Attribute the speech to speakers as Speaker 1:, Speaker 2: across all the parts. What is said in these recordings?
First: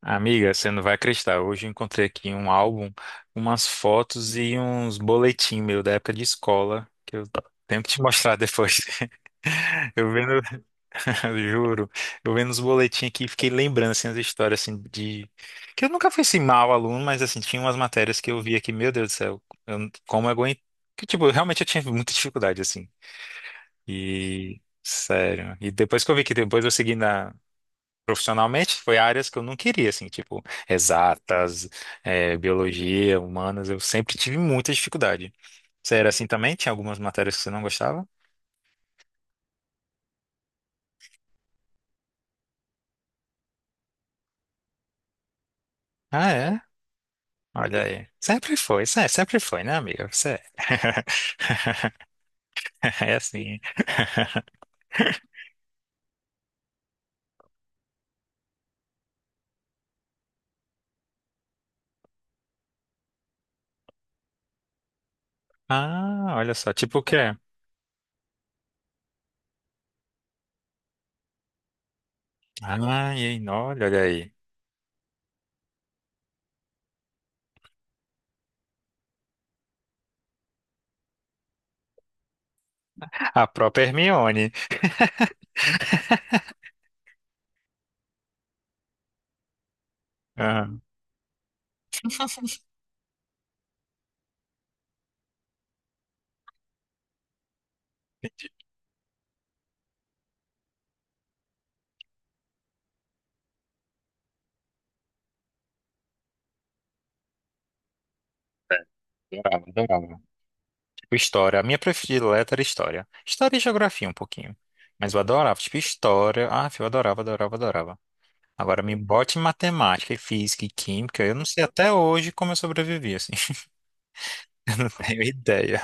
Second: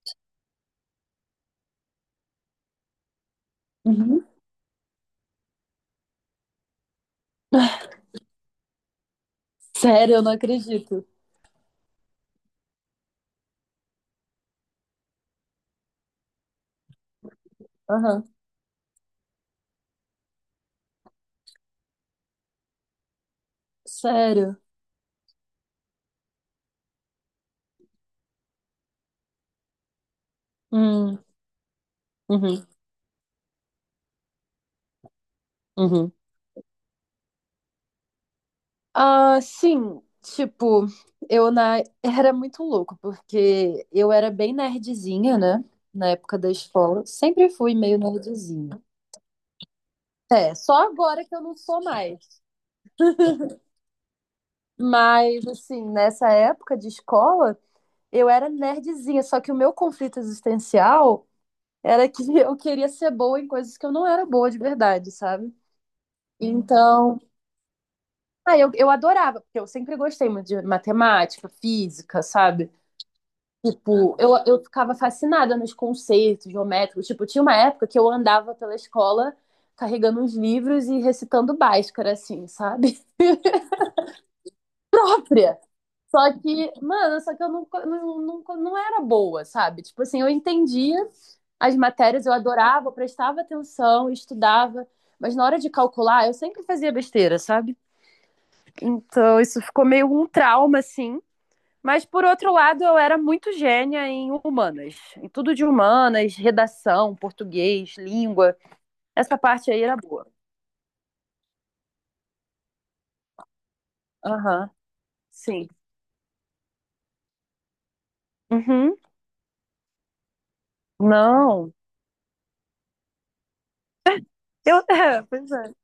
Speaker 1: Amiga, você não vai acreditar. Hoje eu encontrei aqui um álbum, umas
Speaker 2: Uhum.
Speaker 1: fotos e uns boletim meu da época de escola, que eu tenho que te mostrar depois. Eu
Speaker 2: Sério, eu não
Speaker 1: vendo,
Speaker 2: acredito.
Speaker 1: juro, eu vendo os boletins aqui, fiquei lembrando assim as histórias assim de que eu nunca fui assim mau aluno, mas assim tinha umas matérias
Speaker 2: Aham.
Speaker 1: que eu via que, meu Deus do céu, como eu aguento, que tipo, realmente eu tinha muita dificuldade assim.
Speaker 2: Sério.
Speaker 1: E sério. E depois que eu vi que depois eu segui na Profissionalmente, foi áreas que eu não queria, assim, tipo,
Speaker 2: Hum.
Speaker 1: exatas,
Speaker 2: Uhum.
Speaker 1: biologia, humanas, eu sempre tive muita dificuldade. Você era
Speaker 2: Uhum.
Speaker 1: assim também? Tinha algumas matérias que você não gostava?
Speaker 2: Ah, sim. Tipo, eu na... era muito louco, porque eu era bem nerdzinha, né? Na
Speaker 1: Ah,
Speaker 2: época da
Speaker 1: é?
Speaker 2: escola. Sempre fui
Speaker 1: Olha
Speaker 2: meio
Speaker 1: aí. Sempre
Speaker 2: nerdzinha.
Speaker 1: foi, sempre foi, né, amiga? Você
Speaker 2: É, só agora que eu não sou mais.
Speaker 1: é assim.
Speaker 2: Mas, assim, nessa época de escola, eu era nerdzinha. Só que o meu conflito existencial era que eu queria ser boa em coisas que eu não era boa de verdade, sabe?
Speaker 1: Ah, olha só, tipo o
Speaker 2: Então,
Speaker 1: quê?
Speaker 2: ah, eu adorava, porque eu sempre gostei muito de matemática, física, sabe?
Speaker 1: Ai, hein, olha, olha
Speaker 2: Tipo, eu,
Speaker 1: aí.
Speaker 2: eu ficava fascinada nos conceitos geométricos. Tipo, tinha uma época que eu andava pela escola carregando uns livros e recitando Bhaskara, assim, sabe?
Speaker 1: A própria Hermione.
Speaker 2: Própria. Só que, mano, só que eu não era boa, sabe? Tipo assim, eu
Speaker 1: Ah,
Speaker 2: entendia as matérias, eu adorava, eu prestava atenção, estudava, mas na hora de calcular, eu sempre fazia besteira, sabe? Então, isso ficou meio um trauma, assim. Mas, por outro lado, eu era muito gênia em humanas. Em tudo de humanas, redação, português, língua. Essa
Speaker 1: adorava,
Speaker 2: parte aí era
Speaker 1: adorava.
Speaker 2: boa.
Speaker 1: História. A minha predileta era história. História e geografia um pouquinho.
Speaker 2: Aham,
Speaker 1: Mas eu adorava,
Speaker 2: sim.
Speaker 1: tipo, história. Ah, eu adorava, adorava, adorava. Agora
Speaker 2: Uhum.
Speaker 1: me bote em matemática, e física e química. Eu não sei
Speaker 2: Não.
Speaker 1: até hoje como eu sobrevivi, assim. Eu
Speaker 2: Eu,
Speaker 1: não tenho
Speaker 2: é, pois é.
Speaker 1: ideia.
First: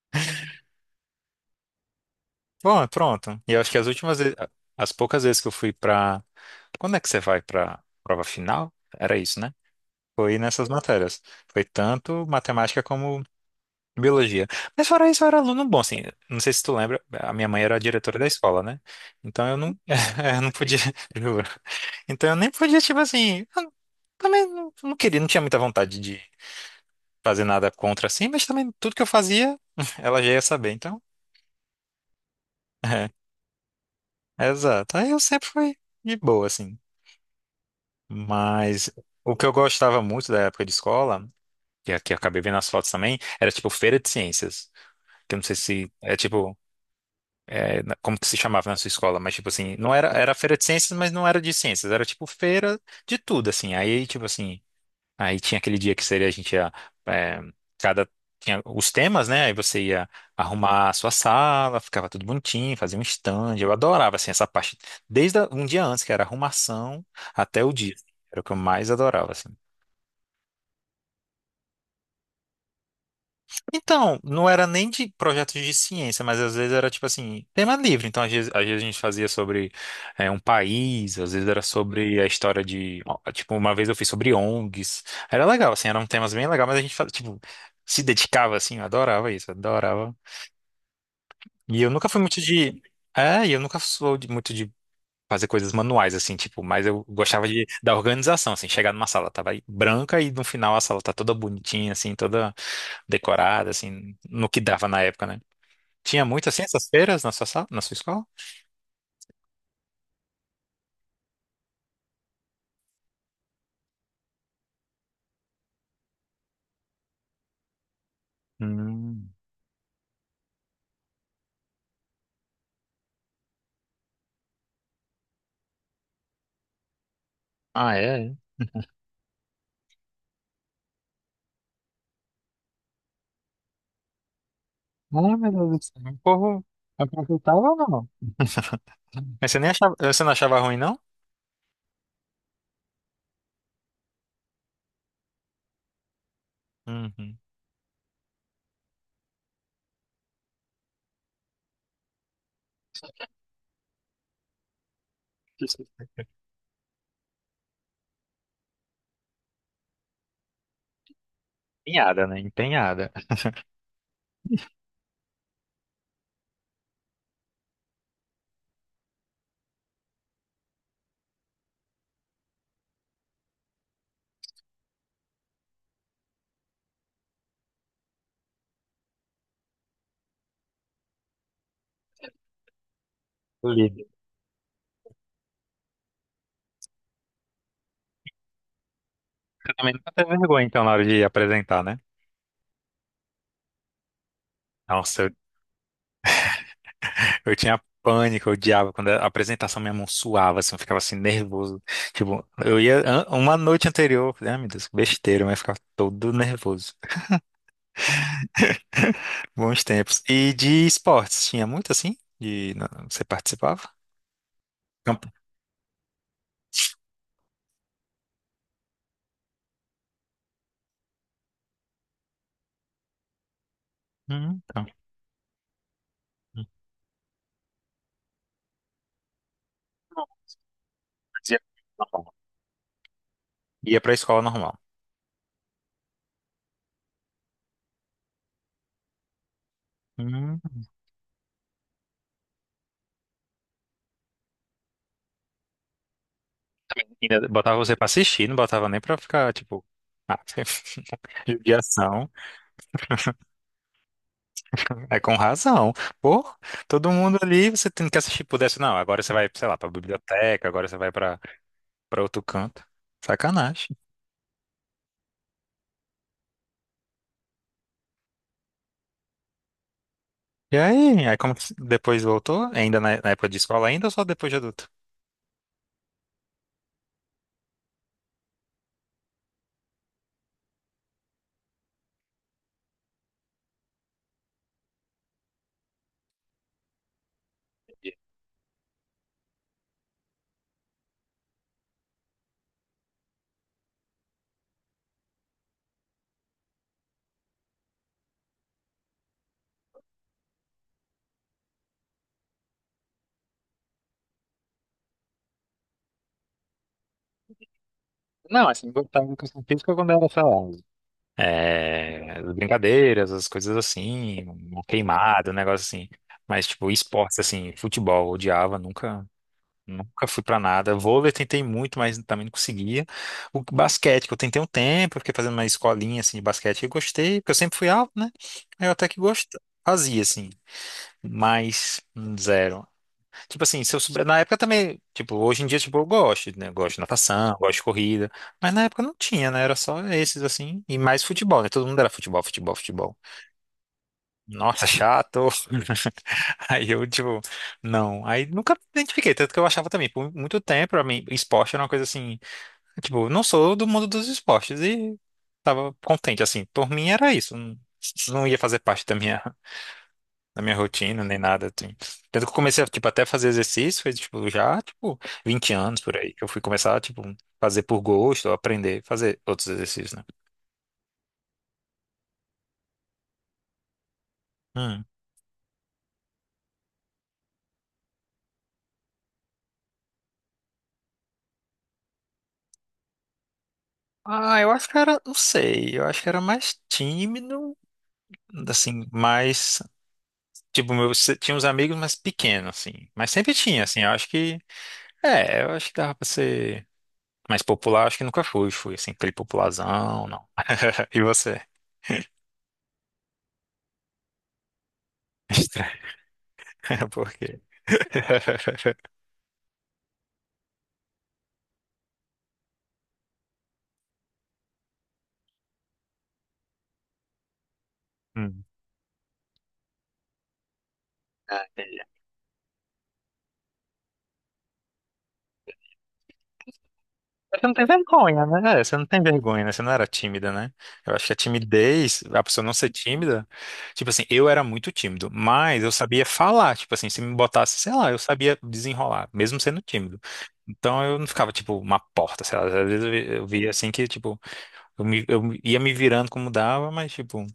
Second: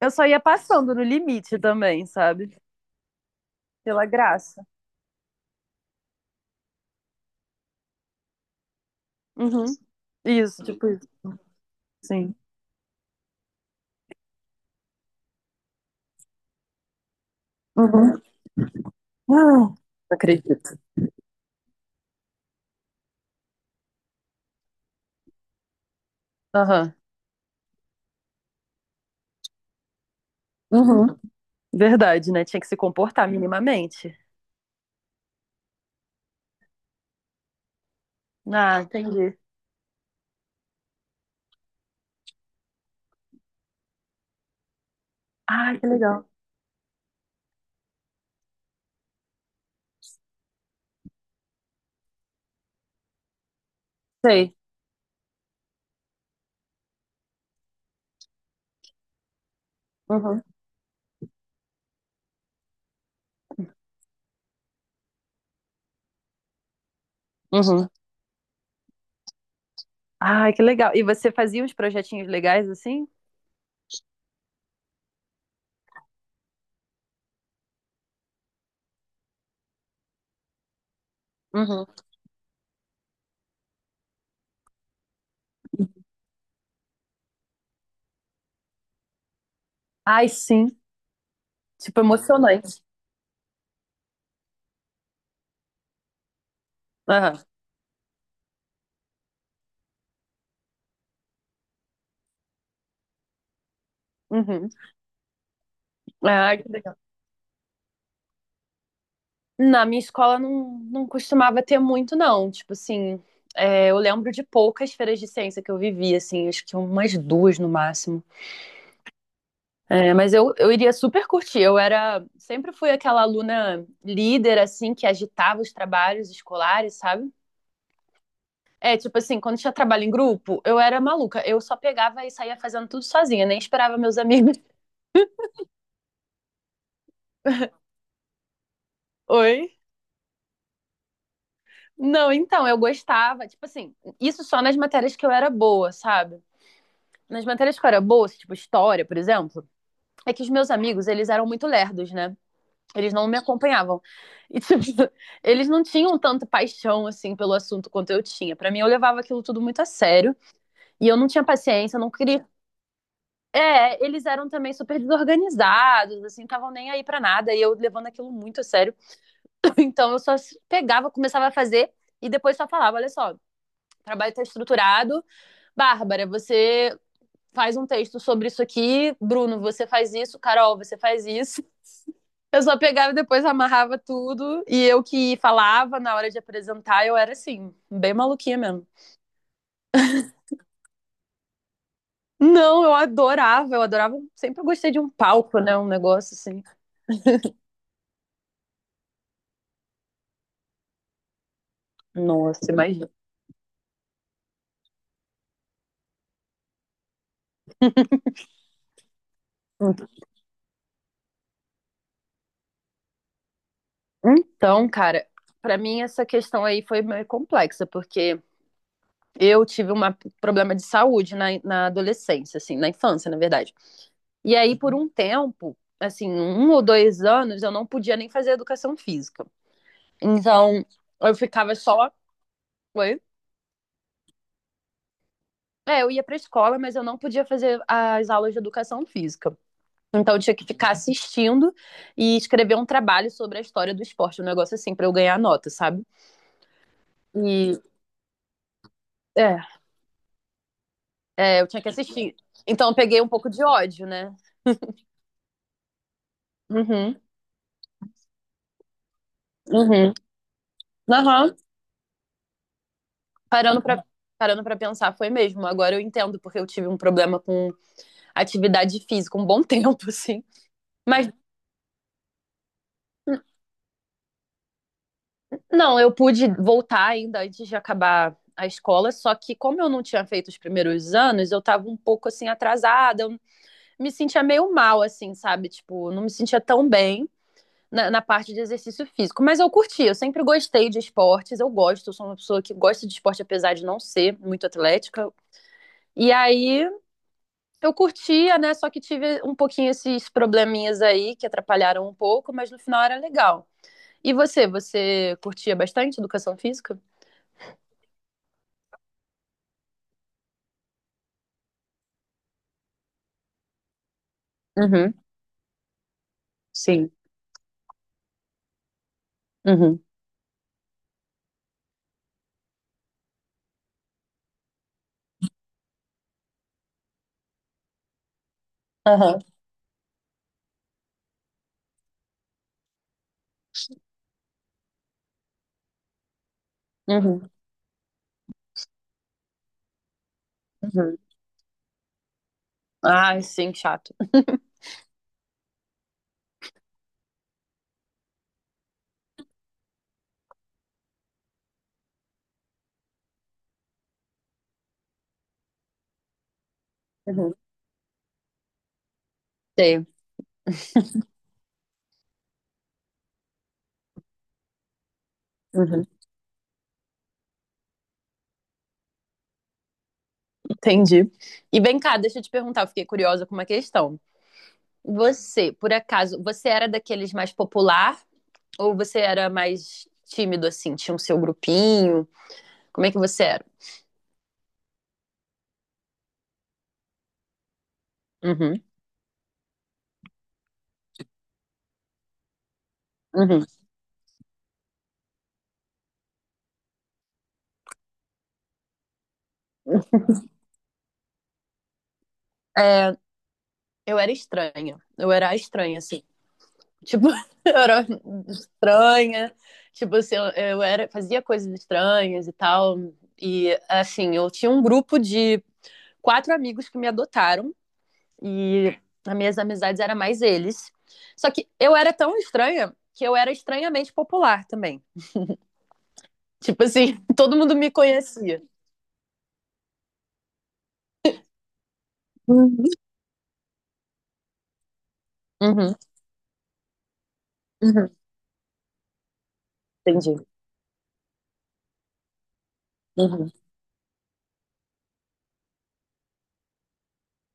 Speaker 2: Eu só ia passando no limite também, sabe?
Speaker 1: Bom, pronto. E eu acho que
Speaker 2: Pela graça.
Speaker 1: as poucas vezes que eu fui pra. Quando é que você vai pra prova final? Era isso, né?
Speaker 2: Uhum.
Speaker 1: Foi
Speaker 2: Isso,
Speaker 1: nessas
Speaker 2: tipo isso.
Speaker 1: matérias. Foi tanto
Speaker 2: Sim.
Speaker 1: matemática como Biologia. Mas fora isso, eu era aluno bom, assim. Não sei se tu lembra, a minha mãe era a diretora
Speaker 2: Uhum.
Speaker 1: da escola, né?
Speaker 2: Ah,
Speaker 1: Então eu não,
Speaker 2: não
Speaker 1: eu não podia,
Speaker 2: acredito.
Speaker 1: juro. Então eu nem podia, tipo assim, eu também não, não queria, não tinha muita vontade de
Speaker 2: Aham.
Speaker 1: fazer nada contra assim, mas também tudo que eu fazia, ela já ia saber, então.
Speaker 2: Uhum. Verdade, né? Tinha que se comportar minimamente.
Speaker 1: É, exato. Aí eu sempre fui de boa, assim.
Speaker 2: Ah,
Speaker 1: Mas o
Speaker 2: entendi.
Speaker 1: que eu gostava muito da época de escola, que aqui eu acabei vendo as fotos também, era tipo feira de ciências. Que eu não sei
Speaker 2: Ah, que
Speaker 1: se é
Speaker 2: legal.
Speaker 1: tipo. É, como que se chamava na sua escola, mas tipo assim, não era, era feira de ciências, mas não era de ciências, era tipo feira de tudo, assim. Aí, tipo
Speaker 2: Sei.
Speaker 1: assim, aí tinha aquele dia que seria a gente ia, é, cada, tinha os temas, né? Aí você ia
Speaker 2: Uhum.
Speaker 1: arrumar a sua sala, ficava tudo bonitinho, fazia um stand. Eu adorava, assim, essa parte, desde um dia antes, que era arrumação, até o
Speaker 2: Uhum.
Speaker 1: dia. Era o que eu mais adorava, assim.
Speaker 2: Ai, que legal. E você fazia uns projetinhos legais assim?
Speaker 1: Então, não era nem de projetos de ciência, mas às vezes era tipo assim, tema livre. Então, às vezes a gente fazia sobre é, um país, às vezes era
Speaker 2: Uhum.
Speaker 1: sobre a história de. Ó, tipo, uma vez eu fiz sobre ONGs. Era legal, assim, eram temas bem legais, mas a gente fazia, tipo, se dedicava, assim, eu adorava isso, adorava.
Speaker 2: Ai, sim.
Speaker 1: E eu
Speaker 2: Tipo,
Speaker 1: nunca fui muito de.
Speaker 2: emocionante.
Speaker 1: É, e eu nunca sou muito de fazer coisas manuais, assim, tipo, mas eu
Speaker 2: Aham.
Speaker 1: gostava de, da organização, assim, chegar numa sala, tava aí branca e no final a sala tá toda bonitinha, assim, toda decorada, assim, no que
Speaker 2: Uhum.
Speaker 1: dava na época, né? Tinha muito
Speaker 2: Ai,
Speaker 1: assim
Speaker 2: que
Speaker 1: essas
Speaker 2: legal.
Speaker 1: feiras na sua sala, na sua escola?
Speaker 2: Na minha escola não, não costumava ter muito, não. Tipo assim, é, eu lembro de poucas feiras de ciência que eu vivi, assim, acho que umas duas no máximo.
Speaker 1: Hum.
Speaker 2: É, mas eu iria super curtir. Eu era, sempre fui aquela aluna líder, assim, que agitava os trabalhos escolares, sabe?
Speaker 1: Ah, é? É.
Speaker 2: É, tipo assim, quando tinha trabalho em grupo, eu era maluca. Eu só pegava e saía fazendo tudo sozinha, nem esperava meus amigos.
Speaker 1: Ah, meu Deus do céu. O povo aproveitava ou não? Mas você nem
Speaker 2: Oi?
Speaker 1: achava, você não achava ruim, não?
Speaker 2: Não, então, eu gostava, tipo assim, isso só nas matérias que eu era boa, sabe?
Speaker 1: Uhum.
Speaker 2: Nas matérias que eu era boa, assim, tipo história, por exemplo, é que os meus amigos, eles eram muito lerdos, né? Eles não me acompanhavam. E, tipo, eles não tinham tanta paixão, assim, pelo assunto quanto eu tinha. Pra mim, eu levava aquilo tudo muito a sério. E eu não tinha paciência, eu não
Speaker 1: Empenhada, né?
Speaker 2: queria.
Speaker 1: Empenhada.
Speaker 2: É, eles eram também super desorganizados, assim, estavam nem aí pra nada, e eu levando aquilo muito a sério. Então eu só pegava, começava a fazer e depois só falava, olha só, o trabalho tá estruturado, Bárbara, você faz um texto sobre isso aqui, Bruno, você faz isso, Carol, você faz isso. Eu só pegava e depois amarrava
Speaker 1: Líder.
Speaker 2: tudo, e eu que falava na hora de apresentar, eu era assim, bem maluquinha mesmo.
Speaker 1: Você também nunca teve vergonha, então, na hora de apresentar, né?
Speaker 2: Não, eu adorava, sempre gostei de um
Speaker 1: Nossa, eu,
Speaker 2: palco, né, um negócio assim.
Speaker 1: eu tinha pânico, eu odiava quando a apresentação minha mão suava, assim, eu ficava assim, nervoso. Tipo,
Speaker 2: Nossa,
Speaker 1: eu ia
Speaker 2: imagina.
Speaker 1: uma noite anterior, eu falei, ah, meu Deus, que besteira, mas eu ficava todo nervoso. Bons tempos. E de esportes, tinha muito assim? Você participava?
Speaker 2: Então, cara,
Speaker 1: Campo.
Speaker 2: pra mim essa questão aí foi meio complexa, porque eu tive um problema de saúde na adolescência, assim, na infância, na verdade. E aí,
Speaker 1: Tá.
Speaker 2: por um tempo, assim,
Speaker 1: Hum.
Speaker 2: um ou dois anos, eu não podia nem fazer educação física. Então, eu
Speaker 1: Fazia
Speaker 2: ficava só.
Speaker 1: normal.
Speaker 2: Oi?
Speaker 1: Ia pra escola normal.
Speaker 2: É, eu ia pra escola, mas eu não podia fazer as aulas de educação física. Então, eu tinha
Speaker 1: Hum.
Speaker 2: que ficar assistindo e escrever um trabalho sobre a história do esporte, um negócio assim, pra eu ganhar nota, sabe?
Speaker 1: Ainda botava
Speaker 2: E.
Speaker 1: você pra assistir, não botava nem pra ficar,
Speaker 2: É,
Speaker 1: tipo, ah,
Speaker 2: é, eu tinha que
Speaker 1: judiação.
Speaker 2: assistir. Então eu peguei um pouco de ódio, né?
Speaker 1: É com razão. Pô, todo
Speaker 2: Uhum,
Speaker 1: mundo ali, você tem que assistir, pudesse, não. Agora você vai, sei lá, pra
Speaker 2: uhum.
Speaker 1: biblioteca, agora você vai pra,
Speaker 2: Aham.
Speaker 1: pra outro canto.
Speaker 2: Parando
Speaker 1: Sacanagem.
Speaker 2: pra, parando pra pensar, foi mesmo. Agora eu entendo, porque eu tive um problema com atividade física um bom tempo, assim.
Speaker 1: E aí,
Speaker 2: Mas
Speaker 1: aí como que depois voltou? Ainda na época de escola ainda ou só depois de adulto?
Speaker 2: não, eu pude voltar ainda antes de acabar a escola, só que como eu não tinha feito os primeiros anos, eu tava um pouco assim atrasada, eu me sentia meio mal assim, sabe? Tipo, não me sentia tão bem. Na parte de exercício físico. Mas eu curti, eu sempre gostei de esportes, eu gosto, eu sou uma pessoa que gosta de esporte, apesar de não ser muito atlética. E aí eu curtia, né? Só que tive um pouquinho esses probleminhas aí que atrapalharam um pouco, mas no final era legal. E você, você curtia bastante educação física?
Speaker 1: Não, assim, gostava de educação física quando era, sei lá, é, as brincadeiras, as coisas assim, uma
Speaker 2: Uhum,
Speaker 1: queimada, um negócio assim. Mas, tipo,
Speaker 2: sim.
Speaker 1: esportes, assim, futebol, odiava, nunca,
Speaker 2: Uhum,
Speaker 1: nunca fui pra nada. Vôlei tentei muito, mas também não conseguia. O basquete, que eu tentei um tempo, eu fiquei fazendo uma escolinha, assim, de basquete, eu gostei, porque eu sempre fui alto, né? Aí eu até que
Speaker 2: aham,
Speaker 1: gostava, fazia, assim, mas zero. Tipo assim, se eu souber, na época também, tipo, hoje em dia, tipo, eu gosto, né? Eu gosto de
Speaker 2: uhum,
Speaker 1: natação, gosto de corrida, mas na época não tinha, né? Era só esses, assim, e
Speaker 2: uhum.
Speaker 1: mais futebol, né? Todo mundo era futebol, futebol, futebol.
Speaker 2: Ai, sim, chato.
Speaker 1: Nossa, chato! Aí eu, tipo, não. Aí nunca me identifiquei, tanto que eu achava também, por muito tempo, pra mim, esporte era uma coisa assim, tipo, não sou do mundo dos esportes, e tava contente, assim, por mim era
Speaker 2: Uhum,
Speaker 1: isso, não, não ia fazer parte da minha
Speaker 2: sei.
Speaker 1: na minha rotina, nem nada, assim. Tanto que eu comecei a, tipo, até fazer exercício, foi, tipo, já, tipo, 20 anos
Speaker 2: Uhum,
Speaker 1: por aí, que eu fui começar, tipo, fazer por gosto, ou aprender, a fazer outros exercícios, né?
Speaker 2: entendi. E vem cá, deixa eu te perguntar, eu fiquei curiosa com uma questão.
Speaker 1: Hum.
Speaker 2: Você, por acaso, você era daqueles mais popular ou você era mais tímido, assim? Tinha o seu grupinho? Como é que você era?
Speaker 1: Ah, eu acho que era, não sei, eu acho que era mais tímido,
Speaker 2: Uhum,
Speaker 1: assim, mais, tipo, meu, tinha uns amigos mais pequenos, assim, mas sempre
Speaker 2: uhum.
Speaker 1: tinha, assim, eu acho que, é, eu acho que dava pra ser mais popular, acho que nunca fui, assim, aquele popularzão, não. E você?
Speaker 2: É, eu era estranha. Eu era a estranha,
Speaker 1: Estranho,
Speaker 2: assim. Tipo,
Speaker 1: por quê?
Speaker 2: eu era estranha. Tipo, assim, eu era, fazia coisas estranhas e tal. E, assim, eu tinha um grupo de quatro amigos que me adotaram.
Speaker 1: Hum.
Speaker 2: E as minhas amizades eram mais eles. Só que eu era tão estranha que eu era estranhamente popular também. Tipo assim, todo
Speaker 1: Você não
Speaker 2: mundo
Speaker 1: tem
Speaker 2: me
Speaker 1: vergonha,
Speaker 2: conhecia.
Speaker 1: né? É, você não tem vergonha, né? Você não era tímida, né? Eu acho que a timidez, a pessoa não ser
Speaker 2: Uhum.
Speaker 1: tímida, tipo assim, eu era muito tímido, mas eu
Speaker 2: Uhum,
Speaker 1: sabia falar, tipo assim, se me botasse, sei lá,
Speaker 2: uhum.
Speaker 1: eu sabia desenrolar, mesmo sendo tímido.
Speaker 2: Entendi.
Speaker 1: Então eu não ficava, tipo, uma porta, sei lá, às vezes eu
Speaker 2: Uhum.
Speaker 1: via assim que, tipo, eu ia me virando como dava, mas, tipo,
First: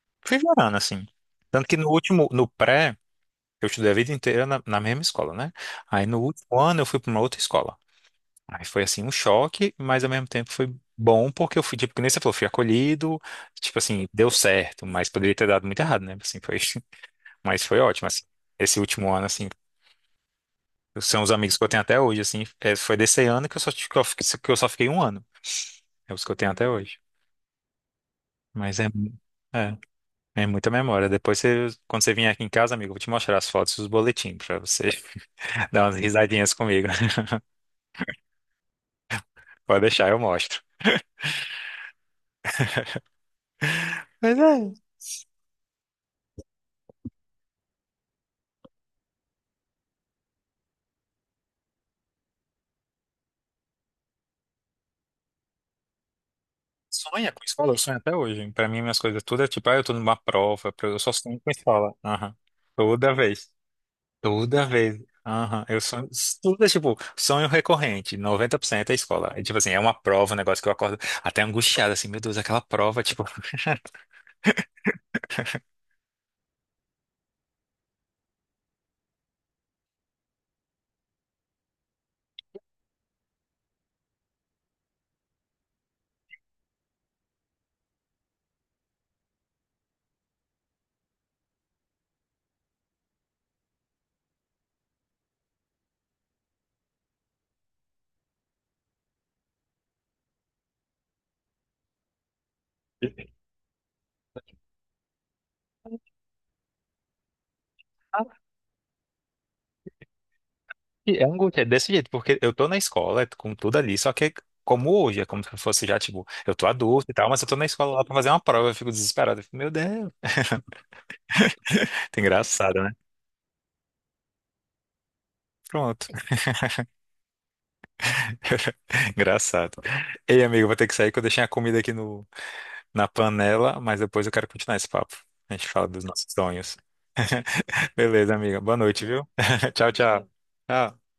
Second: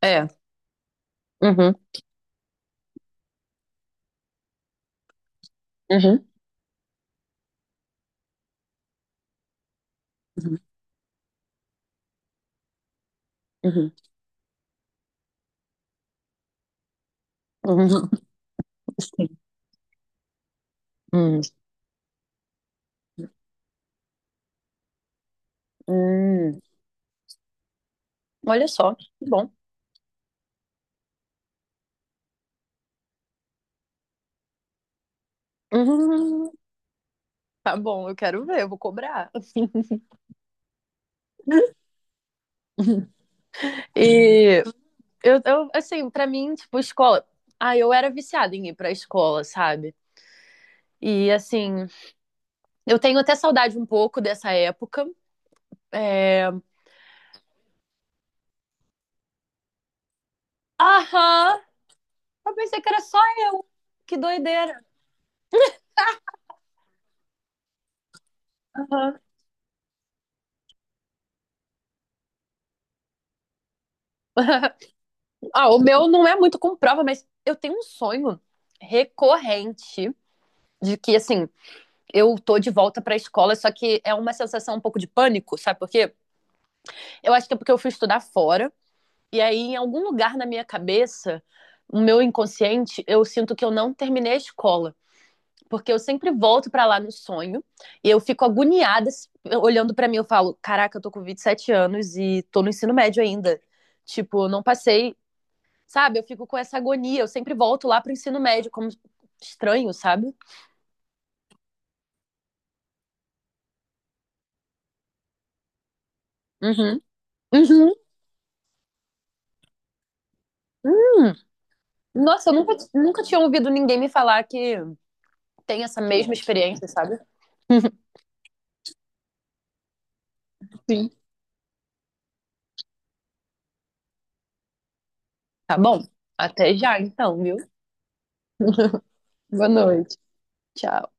Speaker 2: É.
Speaker 1: fui virando, assim. Tanto
Speaker 2: Uhum,
Speaker 1: que no pré, eu estudei a vida inteira na mesma escola, né? Aí no
Speaker 2: uhum,
Speaker 1: último ano eu fui para uma outra escola. Aí foi assim um choque, mas ao mesmo tempo
Speaker 2: uhum.
Speaker 1: foi bom porque eu fui, tipo, que nem você falou, fui acolhido, tipo
Speaker 2: Uhum.
Speaker 1: assim, deu certo, mas poderia ter dado muito errado, né? Assim, foi, mas foi ótimo,
Speaker 2: Uhum.
Speaker 1: assim. Esse último ano,
Speaker 2: Sim.
Speaker 1: assim, são os
Speaker 2: Hum.
Speaker 1: amigos que eu tenho até hoje, assim, é, foi desse ano que eu só fiquei um ano, é os que eu tenho
Speaker 2: Hum.
Speaker 1: até hoje.
Speaker 2: Olha
Speaker 1: Mas
Speaker 2: só, que bom.
Speaker 1: é, é muita memória. Depois, quando você vier aqui em casa, amigo, eu vou te mostrar as fotos e os boletins pra você dar umas risadinhas
Speaker 2: Hum,
Speaker 1: comigo.
Speaker 2: Tá bom, eu quero ver, eu vou cobrar.
Speaker 1: Pode deixar, eu mostro. mas
Speaker 2: E
Speaker 1: é
Speaker 2: eu, assim, pra mim, tipo, escola. Ah, eu era viciada em ir pra escola, sabe? E assim, eu tenho até saudade um pouco dessa época. É...
Speaker 1: Sonha com escola, eu sonho até hoje. Pra mim, minhas coisas tudo é tipo, ah, eu tô numa prova, eu só sonho com
Speaker 2: Aham!
Speaker 1: escola. Aham.
Speaker 2: Eu pensei que era
Speaker 1: Toda
Speaker 2: só.
Speaker 1: vez.
Speaker 2: Que
Speaker 1: Toda
Speaker 2: doideira!
Speaker 1: vez. Aham. Eu sonho. Tudo é tipo, sonho recorrente. 90% é
Speaker 2: Aham.
Speaker 1: escola. É, tipo assim, é uma prova, um negócio que eu acordo até angustiado, assim, meu Deus, aquela prova, tipo.
Speaker 2: Ah, o meu não é muito com prova, mas eu tenho um sonho recorrente de que, assim, eu tô de volta pra escola, só que é uma sensação um pouco de pânico, sabe por quê? Eu acho que é porque eu fui estudar fora, e aí em algum lugar na minha cabeça, no meu inconsciente, eu sinto que eu não terminei a escola. Porque eu sempre volto pra lá no sonho e eu fico agoniada olhando pra mim. Eu falo: Caraca, eu tô com 27 anos e tô no ensino médio ainda. Tipo, eu não passei. Sabe? Eu fico com essa agonia. Eu sempre volto lá pro ensino
Speaker 1: Ah,
Speaker 2: médio, como estranho, sabe?
Speaker 1: e é angústia, é desse jeito, porque eu tô na escola, com tudo ali, só que é como hoje, é como se eu fosse já, tipo, eu tô
Speaker 2: Uhum.
Speaker 1: adulto e tal, mas eu tô na
Speaker 2: Uhum.
Speaker 1: escola lá pra fazer uma prova, eu fico desesperado. Eu fico, meu Deus.
Speaker 2: Hum. Nossa, eu nunca,
Speaker 1: Engraçado, né?
Speaker 2: nunca tinha ouvido ninguém me falar que tem essa
Speaker 1: Pronto.
Speaker 2: mesma experiência, sabe?
Speaker 1: Engraçado. Ei, amigo, vou ter que sair
Speaker 2: Sim.
Speaker 1: que eu deixei a comida aqui no, na panela, mas depois eu quero continuar esse papo. A gente
Speaker 2: Tá
Speaker 1: fala
Speaker 2: bom.
Speaker 1: dos nossos sonhos.
Speaker 2: Até já, então, viu?
Speaker 1: Beleza, amiga. Boa noite, viu?
Speaker 2: Boa
Speaker 1: Tchau,
Speaker 2: noite.
Speaker 1: tchau.
Speaker 2: Tchau.
Speaker 1: Tchau.